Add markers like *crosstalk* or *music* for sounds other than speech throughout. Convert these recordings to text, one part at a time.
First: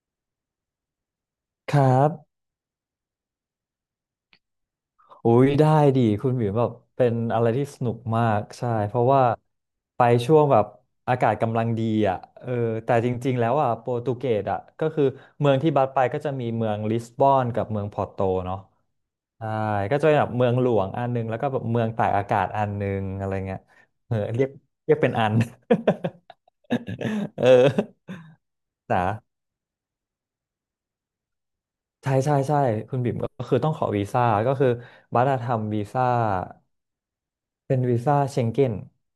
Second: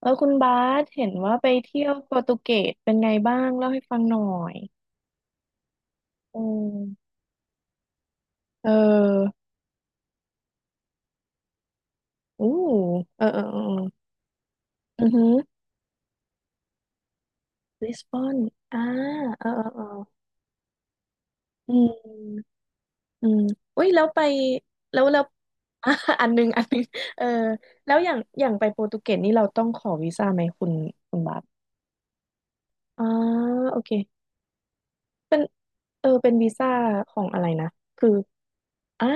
เออคุณบาสเห็นว่าไปคเที่ยรัวโปรตุบเกสเป็นไงบ้างเล่าให้ฟังหน่อยอุ้ยได้ดีคุณอืหมิวแบบเป็มนอะไรที่สนุกมากเใช่เพราะว่าออไปช่วงแบบอากาศกำลังดีอ่ะเออู้อแต่จเออริงเอๆอแล้วเอออ่ะโปรตุเกสอ่ะก็คือืออหือเมืองที่บัสไปก็จะมีเมืองลิสบอนกับเมืองลิพสอร์บโตอนเนาะอ่าเอใช่อเออเอก็อจะเป็นแบบเมืองหลวงอันนึงแล้วก็แบบอืเมืองตากอากาศมอันนึงอือะไรมเงี้ยอุ้ยแล้วเออไปเรียกเรียแล้กวเป็นแล้ว อัน *laughs* อ่ะอันหนึงอันหนึงเออ *laughs* เอแล้วอย่าองอย่างไปโปรตุนะเกสนี่เราต้องขอวีซ่าไหมคุณคุณบาสใช่ใช่ใช่คุณอ่าบิ่มก็คือต้องโอขอเค วีซ่าก็คือบัตรเป็นทำวีซ่า เออเป็นวีซ่าของอะไรนะเป็นวีคือซ่าเชงเก้นอ่า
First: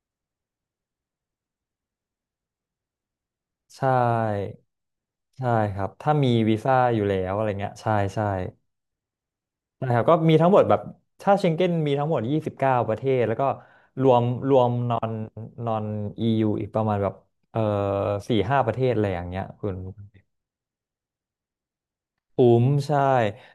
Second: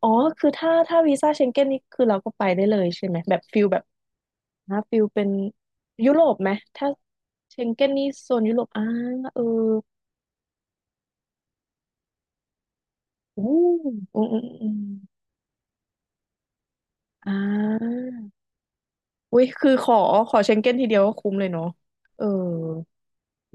อ๋อคือถ้าวีซ่าเชงเก้นนี่คือเราก็ไปได้เลยใช่ไหมแบบฟิลแบใชบ่นะฟิลเป็นใช่ครับยุถ้าโรมีปไหมวีซ่าถ้าอยู่แล้วอะไรเชงเงี้ยเก้นใช่นี่ใช่โซนยุโรปอ่าเออนะครับก็มีทั้งหมดแบบถ้าเชงเก้นมีทั้งหมด29ประเทศแล้วอู้ก็รวอืมมอืมรวอืมมนอนนอนอีอีกประมาณแบบอ่เอ่อา4-5 ประเทศอะไรอย่างอุ้เงี้ยยคุคือณ ขอขอเชงเก้นทีเดียวก็คุ้มเลยเนาะเออคุ้มใช่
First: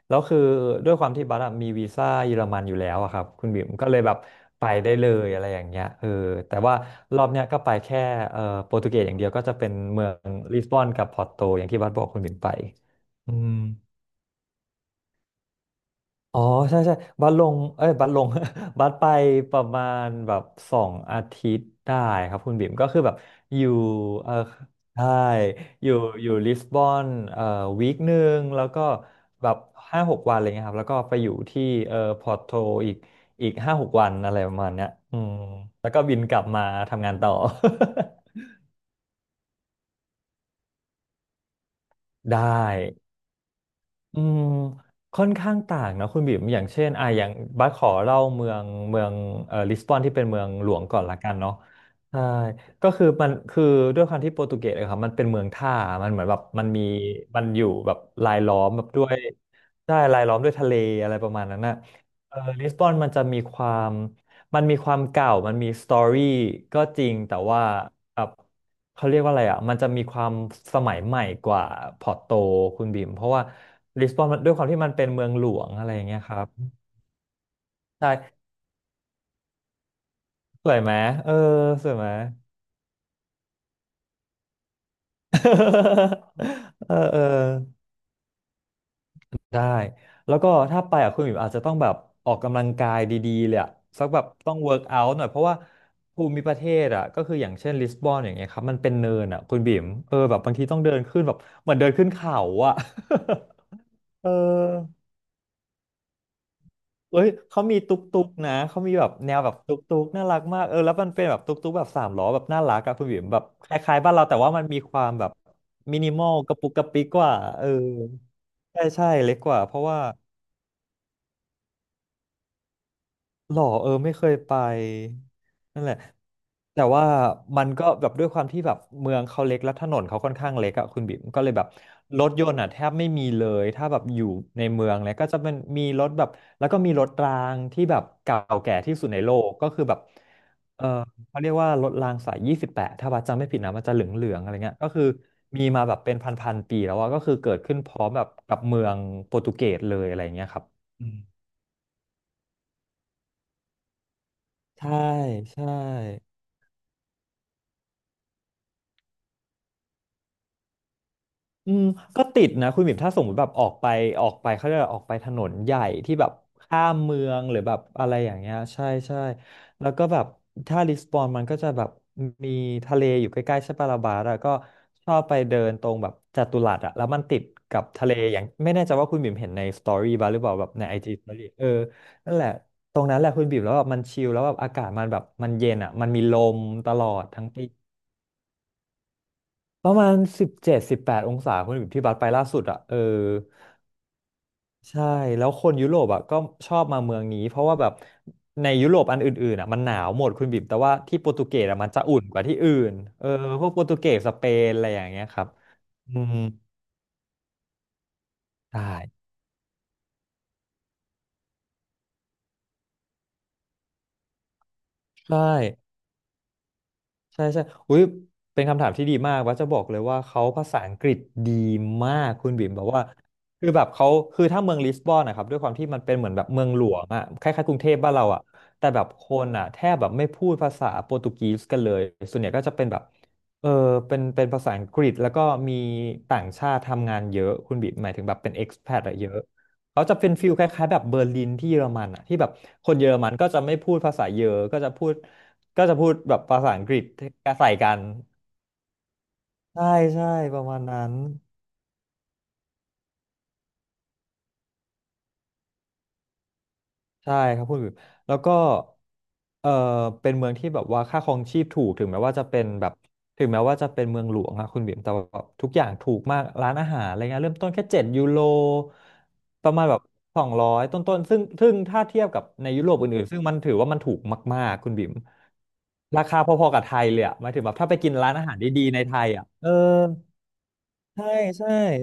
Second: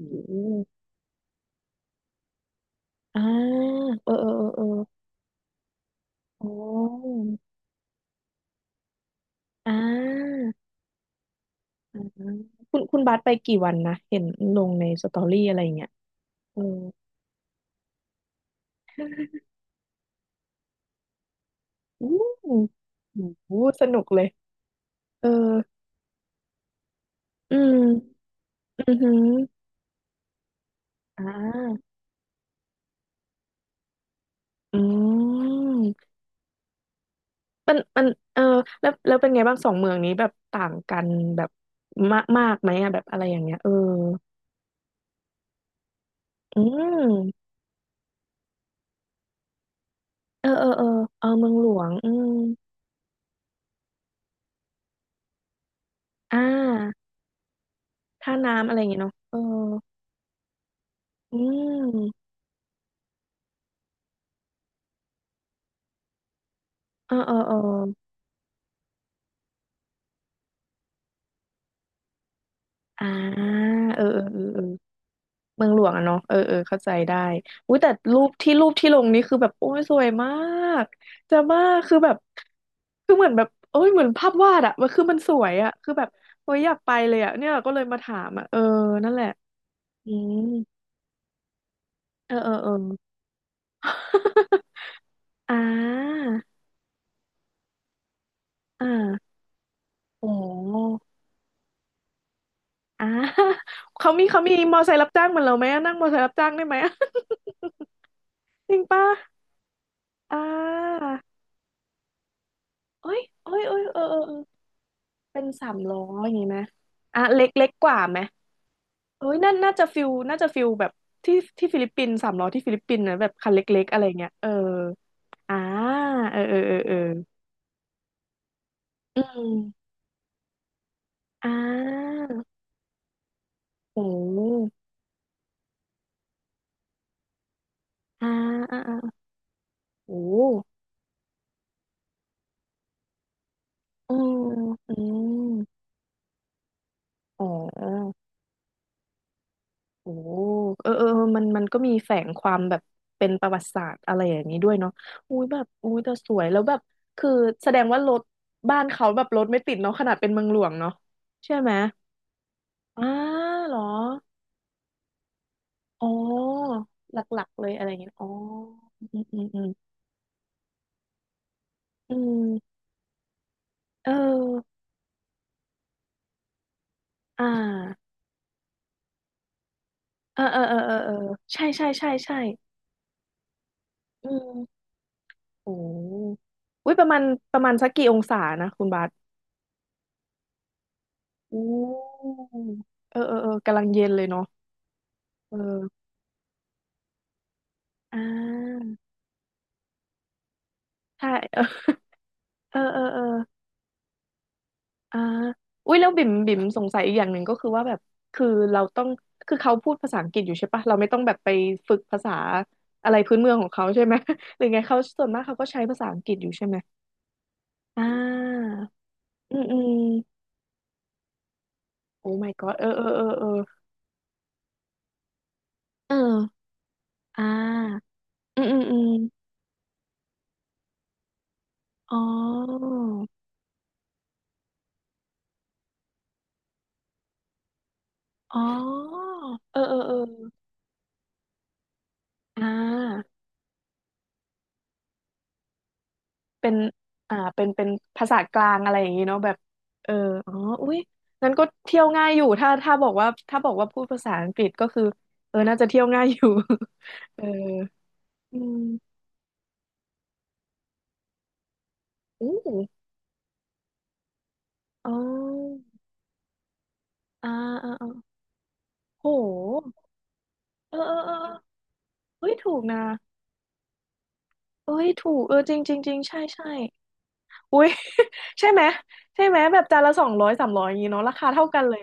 อืแล้วคือมด้วยความที่บัสอะมีวีซ่าเยอรมันอยู่แล้วอะคอ่ารับคุณบิ๋มก็เลยเอแบอบเออเออเอไปอได้เลยอะไรอย่างเงี้ยเอออ๋แต่ว่าอรอบเนี้ยก็ไปแค่โปรตุเกสอย่างเดียวก็จะเป็อ่นเมืองลิสา บอนกับพอร์โตอย่างที่บัสอ่าบอกคุณบิ๋มไปคุณคุณบัสไปอืม กี่วันนะเห็นลงในสตอรี่อะไรอย่างเงี้ยอ๋อเออใช่ใช่บัสลงเอ้ยบัสลง *laughs* บัสไปประมาณแบบ2 อาทิตย์ได้อู้ครับคุหูณบิ่มก็คือแบบหูอยู่สนุกเลยเออใช่เอออยู่อยู่ลิสบอนเอ่ออืม1 วีคแล้วก็อือหือแบบห้าหกวันอะไรเงี้ยครับแล้วก็ไปอ่อยู่ที่าพอร์โตอีกอีกห้าหกวันอะไรประมาณอืเนี้ยอืมแล้วก็มบินกลับมาทำงานต่อ มันมันเออ *laughs* แล้วแล้วเป็นไงบ้างสองเมืองนี้แบบต่างกันแบบมากได้ มากไหมอะแบบอะไรอย่างเงี้ยเอออืมค่อนข้างต่างนะคุณบิ่มออืย่างเช่นอ่ะอย่างมบัสขอเล่าเมืองลิสบอนที่เป็นเมือเอองเอหอลวเองอก่อนละเออกันเมือเนาะงหลวงอืใช่มก็คือมันคือด้วยความที่โปรตุเกสอะครับมันเป็นเมืองท่ามันเหมือนแบอ่บมันมีามันอยู่แบบท่ารายล้อน้ำมอะไรอแบย่าบงเงี้ยด้วเนาะยเออใช่รายล้อมด้วยทะเลอะไรประอืมาณนั้นนะมเออลิสบอนมันมีความเก่ามันมีสตอรี่ก็จริเองอเอแต่อเออว่า เขาเรียกว่าอะไรอ่ะมันจะมีความสมัยใหม่กว่าพอร์โตคุณบิอ่ามเพราะว่าเออลิสเอบออนเอมันอด้วยเอคอ วามที่มันเป็นเมืองหลวเมืองงหลอะวไรงออะย่างเนาะเงี้ยเอคอรับเออเข้าใจได้อุ้ยแต่ใช่รูปที่ลงนี่คือแบบโอ้ยสวยมาสวยกไหมเออจะมากสวคืยอไหม แบบคือเหมือนแบบโอ้ยเหมือนภาพวาดอะมันคือมันสวยอะคือแบบโอ้ยอยาก *laughs* ไปเออเลเอยออะเนี่ยก็เลยมาถามอะเออนั่นแหละได้อืแล้มวก็ถ้าไปอ่ะคุณบิมอาจจะต้องแบบอเอออกเออกำลัเองอ กายดีๆเลยอ่ะสักแบบต้อง *laughs* เวิร์กเอาท์หน่อยเพราะอ่ว่าภูามิประเทศอ่ะก็คืออย่างเช่นลิสบอนอย่างเงี้ยครับมันอ่เป็นเนินาอ่ะคุณบิมเออโอ้แบบบางทีต้องเดินขึ้นแบบเหมือนเดินขึ้นเขาอ่ะ อ่า *laughs* เขา *laughs* มีเออ เขามีมอไซค์รับจ้างเหมือนเราไหมอะนั่งมอไซค์รับจ้างได้ไหมอะ เอ้ย เขามีตุ๊กตุ๊กนะ *laughs* จริเขางมีป่ะแบบแนวแบบตุ๊กตุ๊กน่าอ่รักมากเออแล้วามันเป็นแบบตุ๊กตุ๊กแบบสามล้อแบบน่ารักอะคุณโอ้บิ๋ยมแบบโอ้ยคโอ้ยล้าเอยอๆบ้านเราเออ แต่ว่ามันมีความแบบเป็นสามล้มิอนิมออลย่างงี้กไหมระปุกกระปิกอ่ะกว่าเล็กเอเล็อกกว่าไหมใช่ใช่เอ้เล็ยกกน่าว่าน่าเพราะจะว่า ฟิลน่าจะฟิลแบบที่ฟิลิปปินส์สามล้อที่ฟิลิปปินส์นะแบบคันหรอเล็กเอๆออะไรไม่เคเงี้ยยเออไปอ่านั่นแหละเออเออเออแต่เออว่ามันก็แบบด้วยความที่แบบเมือืองเขาเล็มกแล้วถนนเขาค่อนข้างเล็กอะคุณบิ๊มก็เลอ่ยแบบารถยนต์อะแทบไม่มีเลยถ้าแบบโอ้อยู่ในเมืองเลยก็จะเป็นมีรถแบบแล้วก็มีรถรางที่แบบอ่าเก่าแก่อ่าที่สุดอ่าในโลกก็คือแบบโอ้เออเขาเรียกว่ารถรางสาย 28ถ้าบัดจำไม่ผิดนะมันจะเหลอืืองมๆอะไรเงี้ยก็อืคือมีมมาแบบเป็นพันๆปีแล้วอะก็คืออ๋เกิดขึ้นพร้อมอ แบบกับเมืองโปรตุเกสเลยโอ้อะไรเงี้ยครับเออเออือมเออมันมันก็มีแฝงความแบบเป็นประวัติศาสตร์อะไรอย่างนี้ด้วยใช่เนาะอุ้ยแบบ ใช่ อุ้ยแต่สวย แล้วแบบ คือแสดงว่ารถบ้านเขาแบบรถไม่ติดเนาะขนาดเป็นเมืองหลวงเนาะใช่ไหมอืมก็ติดนะคุณหมิมอ้าถ้าสมมติแบบออเหกรอไปออกไปเขาจะออกไปถนนใหญ่อ๋อที่แบบข้ามหเมือลังกหรืๆอเลแบยบอะไรอย่างอะเงี้ยไรอ๋ออย่างเงี้ยใช่ใช่อืมอืมอืมแล้วก็แบบถ้าลิสบอนมันก็จะแบบอืมมีทะเลอยู่ใกล้ๆใช่ปะลาเอบาร์อะก็อชอบไปเดินตรงแบบจัตุรัสอะแล้วมันติอ่ดกับทะาเลอย่างไม่แน่ใจว่าคุณบิ่มเห็นในสตอรี่บ้างหเอรืออเปล่าเออแบบเออในเอไออเอจีอสตอรี่ใช่เออใช่ใช่นั่ใช่นแหละตรงนั้นแหละคุณบิ่มแล้วแบบมันชิอืลแล้วแบมบอากาศมันแบบมันเย็โอ้นอะมันมีลมตอุ้ยปลอระมาณดทั้งประปี มาณสักกี่องศานะคุณบาส ประมาณ17-18 องศาอืคุณที่บัสไปล่ามสุดอ่ะเออเออเออเออกำลังเย็นเลยเนาะใช่แล้วเอคนยุโรปออ่ะก็ชอบมาเมืองนี้เพราะว่าแบบอ่ในายุโรปอันอื่นๆอ่ะมันหนาวหมดคุณบิ่มแต่ว่าที่ใช่โปรตุเกสอ่ะมันจะอุ่นกว่าที่อื่เออนเออเอเอออเออพวกโปรตุเกสสเปนอะไรอย่างอ่าเงี้ยครับอุ้ยแล้วอืบิ่มมบิ่มสงสัยอีกอย่างหนึ่งก็คือว่าแบบคือเราใช่ต้องคือเขาพูดภาษาอังกฤษอยู่ใช่ปะเราไม่ต้องแบบไปฝึกภาษาอะไรพื้นเมืองของเขาใช่ไหม *laughs* หรือไงเขาส่วนใช่ มากเขาก็ใช้ภาษาอังกฤษอยู่ใช่ไหมใช่ใช่อุ้อ่ยเป็นาคำถามที่ดีมากอืว่ามจะอืบอกมเลยว่าเขาภาษาอังกฤษดีมาโอ้ กคุ my ณบิ่ม god แบเอบอว่าเออเออเออคือแบบเขาคือถ้าเมืองลิสบอนนะครับด้วยความที่มันเอเป็อนเหมือนแบบเมืองหลวงอะอ่คล้ายๆกรุงเทพาบ้านเราอะอืมอืมแต่อืแบมบคนอะแทบแบบไม่พูดภาษาโปรตุเกสกันเลยอ๋อส่วนใหญ่ก็จะเป็นแบบเออเป็นภาษาอังกฤษแล้วก็มีต่างชาติทำงานเยอะคุณบิ่มหมายถึงแบบเป็นอ๋เอ็กซ์แพออะเยอะเออเออเขาเอจะอเป็นฟิลคล้ายๆแบบเบอร์ลินที่เยอรมันอะที่แบบอ่คนเยอรมันา ก็จะไม่พูดภาษาเยอรก็จะพูด ก็จะพูดแบบภาเป็ษานอังกฤษอ่าเป็นใส่เป็นกันภาษากลางอะไรอย่างนี้เนาะแบบใช่เออใช่อ๋อประมาณอุ้ยนั้นนั้นก็เที่ยวง่ายอยู่ ถ้าบอกว่าถ้าบอกว่าพูดภาษาอังกฤษก็คือเออน่าจะเที่ยวง่ายอยู่ *laughs* ใช่เออครับพูดอยู่แล้วก็อืมเออเป็นเมืองที่แบบว่าค่าครองชีพถูกถึงแม้ว่าจะอู้เป็นแบบถึงแม้ว่าจะเป็นเมืองหลวงอะคุณบิ่มอ๋แต่อว่าแบบทุกอย่างถูกมากร้านอาหารอะไรเงี้ยอ่าเริ่มต้นแค่อ่าเจ็ดยูอ่าโรโประมาณหแบบสองร้อยเออเอต้อนๆเออซึ่งถ้าเทียบกับเฮ้ยในถูกยุโรนะปอื่นๆซึ่งมันถือว่ามันถูกมากๆคุณเอ้บิ่ยมถูกเออจริงจริงจริงราคาใช่พอใช่ๆกับไทยเลยอะหมายถึงแบบอุ้ถ้าย ไปกินร้านอาหาร *laughs* ใช่ไหดีมๆในไทยใช่อะไหมเออ แบบจานละสองร้อยสามร้อยอย่างนี้เนาะใช่ราคาเท่าใช่กันเลย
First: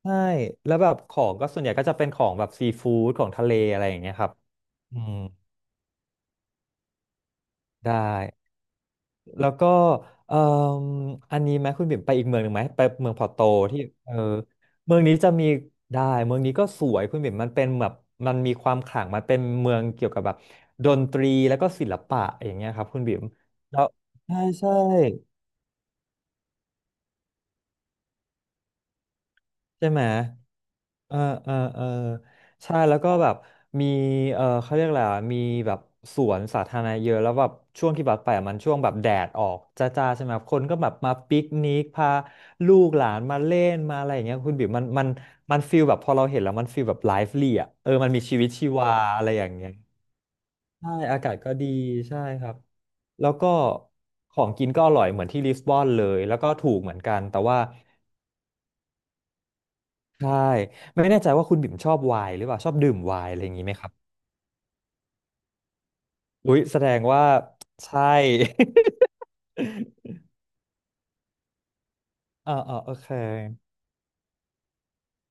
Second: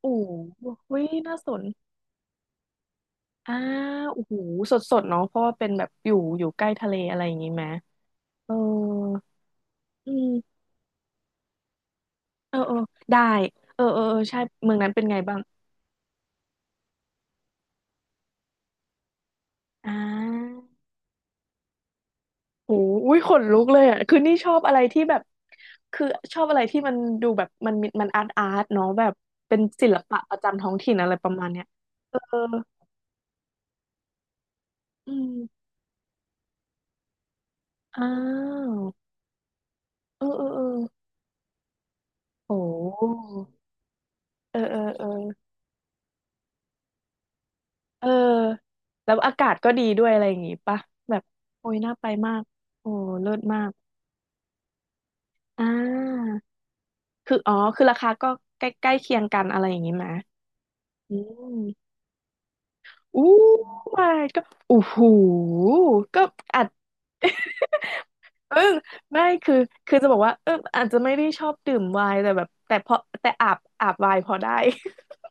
โอ้ใช่โหแล้วแบบเฮ้ยของน่าก็สส่วน นใหญ่ก็จะเป็นของแบบซีฟู้ดของทะเลอ่าอะไรอย่างเงี้ยโอ้ครับโหสดสอืดมเนาะเพราะว่าเป็นแบบอยู่อยู่ใกล้ทะเลอะไรอย่างงี้ไหมได้เออแล้วก็อืเอ่มมอันนี้ไหมคุณบิ่มไปอีกเมืองหนึ่เองอไหมเออไปเมืองได้พอร์โตเอที่อเออเอเอออใช่เมืองนั้นเมือเป็งนนี้ไงจะบ้างมีได้เมืองนี้ก็สวยคุณบิ่มมันเป็นแบบมันมีความขลังมันเป็นเมืองอ่เกี่ยวกับแบบาดนตรีแล้วก็ศิลปะอย่างเงี้ยโอ้ครับคุณอุ้บิ่ยมขนลุกเลแล้ยวอ่ะคือนี่ใช่ชอบใช่ อะไรที่แบบคือชอบอะไรที่มันดูแบบมันมีมันอาร์ตอาร์ตเนาะแบบเป็นศิใช่ลไหมปะประจำท้องถิ่นอะไรเออประมาณเออเนี้ยเออเออใช่แล้วก็แบบมีเออเขาเรียกอะไรอือะมมีแบบสวนสาธารณะเยอะแล้วแบบช่วงอ้าที่แบบไปอะมันช่ววงแบบแดดออกจ้าๆเอใช่อไหมเออคเอนก็อแบบมาปิกนิกพาโอ้ลูกหลานมาเล่นมาอะไรอย่างเงี้ยคุณเออบิ๋มเออมันเอมัอ นมันฟีลแบบพอเราเห็นแล้วมันฟีลแบบไลฟ์ลี่อ่ะเออเออมันมีชีวิตชีวาแล้วอะไรอาอกาย่างศเงี้ก็ยดีด้วยอะไรอย่างงี้ปะใช่แบอาบกาศก็ดีโอ้ยน่าไปใช่มากครับโอ้แล้เลิวศก็มากของกินก็อร่อย เหมือนที่ลิสอ่บอนเลยาแล้วก็ถูกเหมือนกันคือแต่อ๋อว่า คือราคาก็ใกล้ใกล้เคียงกันอะไรอย่างงี้ไหมใช่ไม่อืแน่ใจว่าคุณบิ่มชมอบไวน์หรือเปล่าชอบดื่มไวอู้ น์อะไรอย่างนี้ไหมครับ my god โอ้โหก็อุ๊อายจแสดงว่าใช่ เออไม่คือคือจะบอกว่าเอออาจจะไม่ได้ชอบดื่มไวน์แต่แบ *laughs* บอ่าแต่อ่าพโออเคแต่อาบไวน์พอได้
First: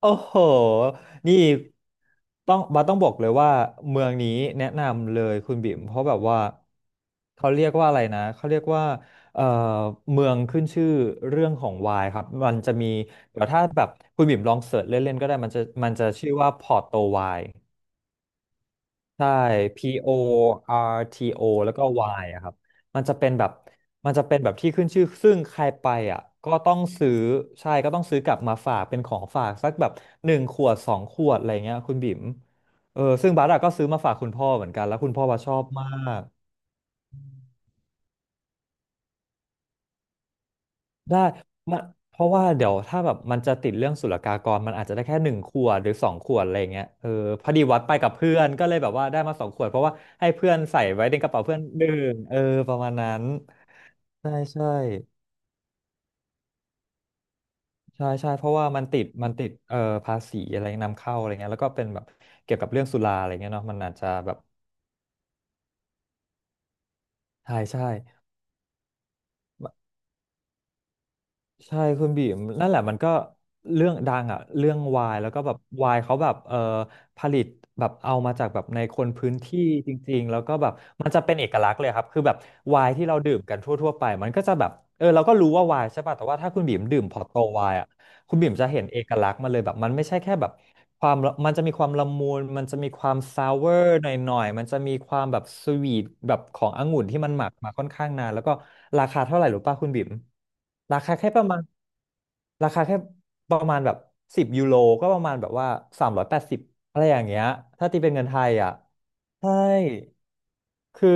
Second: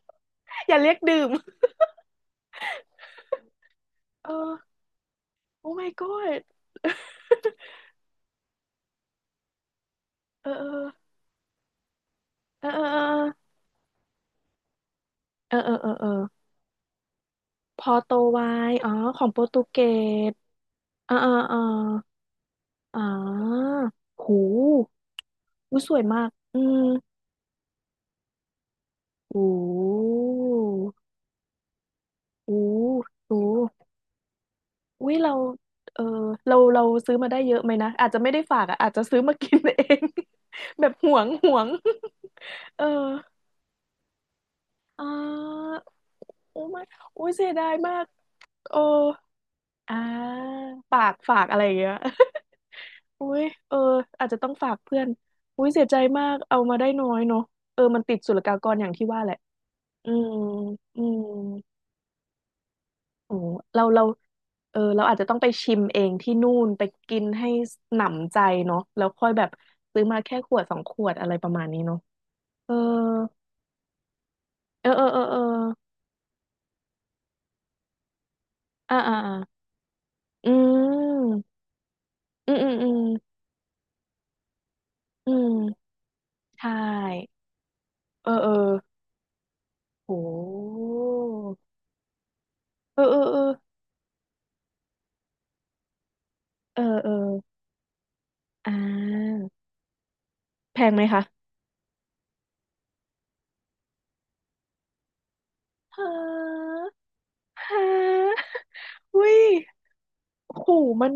โอ้โห อย่าเรียกดื่ม นี่ต้องบอกเลยว่าเมือง *laughs* นี้เออแนะนำเลยคุณโอ้ บิ่ม my เพราะแบบว่า god เขาเรียกว่าอะไรนะเขาเรียกว่าเอ่อเมืองเออขึ้เอนอชื่อเรื่องของไวน์ครับมันเออจะเอมีเดี๋ยอวถ้าแบบคุณบิ่มลองเสิร์ชเล่นๆก็ได้มัเอนอจะเออเอมัอนเอจะอ ชื่อว่าพอร์โตไวน์ พอโตไวอ๋อ ของใช่ โปรตุเก P O ส R อ่า T อ่า O อ่าแล้วก็ Y อะครับอ๋มันจะเป็นแบบอมันจะเป็หูนแบบที่ขึ้นชื่อซึ่งใครอู้ไปสวยมาอ่ะ กก็อืต้องมซื้อ ใช่ก็ต้องซื้อกลับมาฝากเป็นของหฝากสักแบบูหนึ่งขวดสองขวดอะไรเงี้ยคุณบิ๋มหูเออซึ่งหูบาร์ดอะก็ซื้อมาฝากคุณพ่อเหมือนกัน แล้วอุ้คุณยพ่อเราว่าชอบมาเออกเรา เราซื้อมาได้เยอะไหมนะอาจจะไม่ได้ฝากอ่ะอาจจะซื้อมากินเอง *laughs* แบบหวได้งห่วง มันเพราะว่าเดี๋ย *laughs* วเออถ้าแบบมันจะติดเรื่องศุลกากรมันอาจจะได้อ่แค่หนึ่งขวาดหรือสองขวดอะไรโอ้ไม่เงี้ยเออโอ้ยพเสียอดีดายวัดไปมากกับเพื่อนก็เลโอ้ยแบบว่าได้มาสองขวดเพราะว่าอ่าให้เพื่อนใส่ฝาไว้กในกระฝาเป๋ากเพื่อะอไรนอย่างเงี้ดื่ย มเออประมาณนั้น อุ้ยเอออาจใช่จะต้องใช่ฝากเพื่อนอุ้ยเสียใจมากเอามาได้น้อยเนาะเออมันใช่ติดใช่ศุลเพการาะกว่ารมัอนย่างติที่ดว่าแหมันละติดอืภามษีอะไรนำอืเข้ามอะไรเงี้ยแล้วก็เป็นแบบเกี่ยวกับเรื่องสุราอะไรโอ้เงี้ยเนาะมันเราอาจเราจะแบบเออเราอาจจะต้องไปชิมเองที่นู่นไปกินให้ใช่ใช่หนำใจเนาะแล้วค่อยแบบซื้อมาแค่ขวดสองขวดอะไรประมาณใช่นี้เนาะคุณบีมนั่นเออแหละมันก็เรื่องดังอ่ะเรื่องเออเอวาอยเออแล้วเออก็แบบวายเขาแบบผลิตแบบเอามาจากแบบในคอ่านอ่าพื้อ่านที่จริงๆแล้วอืก็แบบมันจะเป็นมเอกลักษณ์เลยครับคือแบบอืมอืมวาอืยมที่เราดื่มกันทั่วๆไปมันก็จะแบบเออเราอืก็รู้ว่าวายมใช่ป่ะแต่ว่าถ้าคุใชณบีมดื่มพอร์โต่วายอะ เออคุณเอบิ่อมจะเห็นเอกลักษณ์มาเลยแบบมันไม่โใช่แค่แบบหความมันจะมีความละมุนมันจะมีเอคอวาเอมอเออซาวเวอร์หน่อยๆมันจะมีความแบบสวีทแบบของเออองุ่นเออที่มันหมักมาค่อนข้างนานแล้วก็อ่ราคาเท่าา ไหร่หรือป่ะคุณบิ่มแพงราไหมคาคะแค่ประมาณราคาแค่ประมาณแบบ10 ยูโรก็ประมาณแบบว่าฮ380ะอะไรอย่างเงี้ยฮถ้าตีเป็นเงินไทะยอ่ะอุ้ยใช่ ขู่มัคือน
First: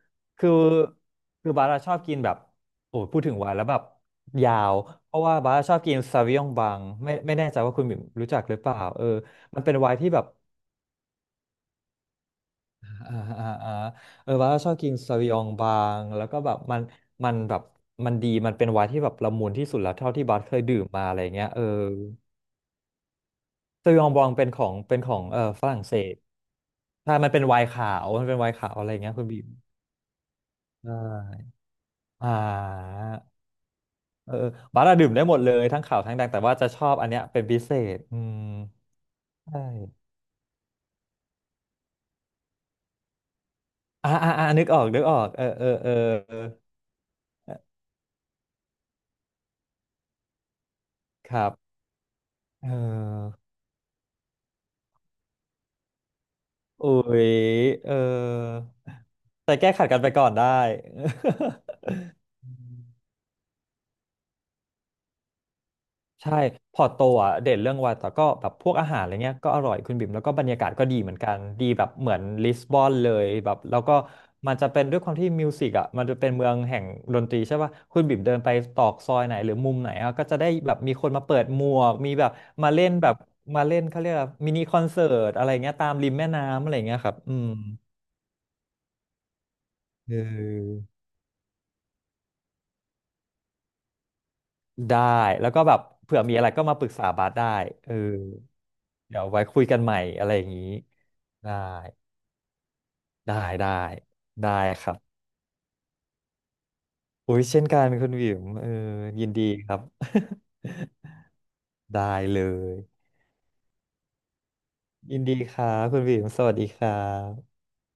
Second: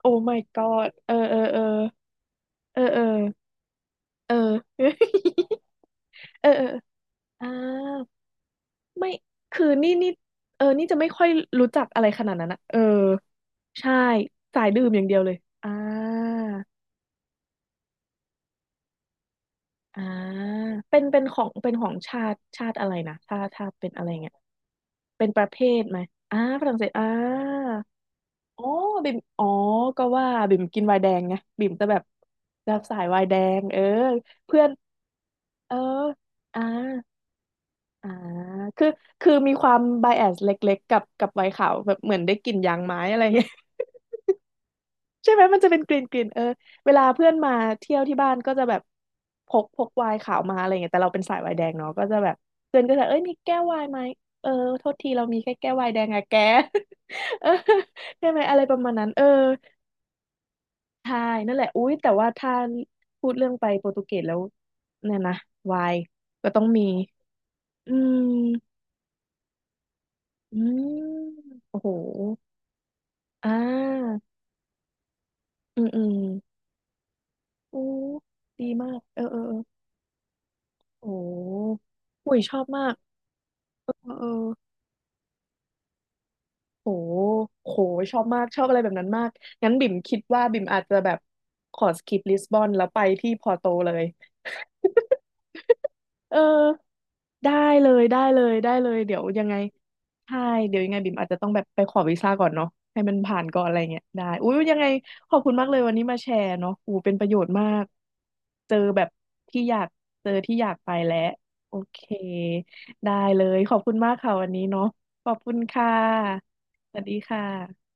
โอ้ my คือ god เออเออคือเออบาร์ชอบกินแบบเออโอ้เออ ยพูดถึงไวน์แล้วแบบ *laughs* เออ ยาวเพราะว่าบาร์ชอบกินซาวิย *laughs* อเองอเออบางไม่อ่าแน่ใจว่าคุณบิ่มรู้จักหรือเปล่าเออไม่มัคืนอเป็นไวนี่น์นี่ที่แบบเออนี่จะไม่ค่อยรู้จักอะไรขนาดนั้นอะเอออ่าอ่าอ่าใช่เออบาร์สาชยอบดื่กิมนอย่างซาเดียววิเลยยองอ่บางแล้วก็าแบบมันแบบมันดีมันเป็นไวน์ที่แบบละมุนที่สุดแล้วอ่าเท่าที่บาร์เคยดื่มเป็มานอะเป็ไรนขอเงี้งยเออเป็นของชาติชาติอะไรนะชาติชาติเป็ซานวิยอะไรองบาเงี้งยเป็นของเป็นของเป็นเอปอระเภฝรั่ทงเศไหมสอ่าฝรั่งเศสอ่า ใช่มันเป็นไวน์ขาวมันเป็นไวน์อ๋อขาวอะไรเงี้บิ่ยมคุณบิ่อ๋อมก็ว่าบิ่มกินใชไวน์แดงไง่บิ่มจะแบบอ่แบบสายไวน์แดา งเออเออเพื่อนบาร์อะดื่มได้หมดเลยเออทั้งขาวทั้งแดงแต่ว่าอ่าจะชอบอันเนี้ยเป็นพิเศษอ่าอืมคือคือมีใช่ความไบแอสเล็กๆกับไวน์ขาวแบบเหมือนได้กลิ่นยางไม้อะไรเงี้ย อ่าอ่าอ่านึกออกนึกออ *laughs* กใช่ไหเอมอมันเอจะอเป็นเอกอลิ่นกลิ่นเเอออเวลาเพื่อนมาอเที่ยวที่บ้านก็จะแบบพกไวน์ขาวมาอะไรเงี้ยแต่เราเป็นคสายรัไวบน์แดงเนาะก็จะแบบเอเพื่อนก็จะเอ้ยมีอแก้วไวน์ไหมเออโทษทีเรามีแค่แก้วไวน์แดงอะแก อุ้ย *laughs* เออเอใช่ไหมอะไรอประมาณนั้นเออ แต่แก้ขัดกันไปก่อนได้ ใช่นั่นแหละอุ๊ยแต่ว่า *laughs* ถ้าพูดเรื่องไปโปรตุเกสแล้วเนี่ยนะวายใช่ก็ต้องพมีอร์ตโตอ่ะเด่นเรื่องอืวาแต่ก็แบบพวกมอาหารอะไรเงี้ยก็อร่อยคุณบิ่มแล้วก็บรรอืยากาศก็ดีมเหมือนกันดีโอ้แบโหบเหมือนลิสบอนเลยอ่แบบแล้วก็ามันจะเป็นด้วยความที่มิวสิกอือ่ะมอืมันมจะเป็นเมืองแห่งดนตรีใช่ป่ะโอ้คุณบิ่มเดินไปดีตรอมากกซอเออยไหนเออหรืเอออมุมไหนอ่ะก็จะได้แบบมีคโอ้นมาเปิดหมวโหกมีแบบอุ้ยชอบมาเล่มานกแบบมาเล่นเอเขาเรียอกเอว่ามินิคออนเสิร์ตอะไรเงี้ยตามริมแม่น้ำอะไรโหเงี้ยครับอืมโหชอบมากชอบอะไรแบบนั้นมาก งั้นบิ่มเคิดว่าบิ่มอออาจจะแบบขอสกิปลิสบอนแล้วไปที่พอร์โตเลย ได้แล้วก็แบบเผื่อมีเอออะไรก็มาปรึกษาบาสได้ได้เลเออยได้เลยได้เลยเดี๋เดี๋ยยววไว้ยังไงคุยกันใหม่อะไรใช่อย่างนี้เดี๋ยวยังไงบิ่มอาจจะต้องได้ แบบไปขอวีซ่าก่อนเนาะให้มันได้ผ่านก่อนได้อะไรเงี้ยได้อุ้ได้ยยังคไงรับขอบคุณมากเลยวันนี้มาแชร์เนาะอูเป็นประโยอุ้ยชน์เช่มานกักนคุณวิมเออเจอแบบยินดีที่คอรัยาบ กเจอที่อยากไปแล้วโอ *laughs* เคได้เลยได้เลยขอบคุณมากค่ะวันนี้เนาะยินขอดีบคุคณรัค่บคุณวิมสวัสะดีครัสวัสดีค่บะ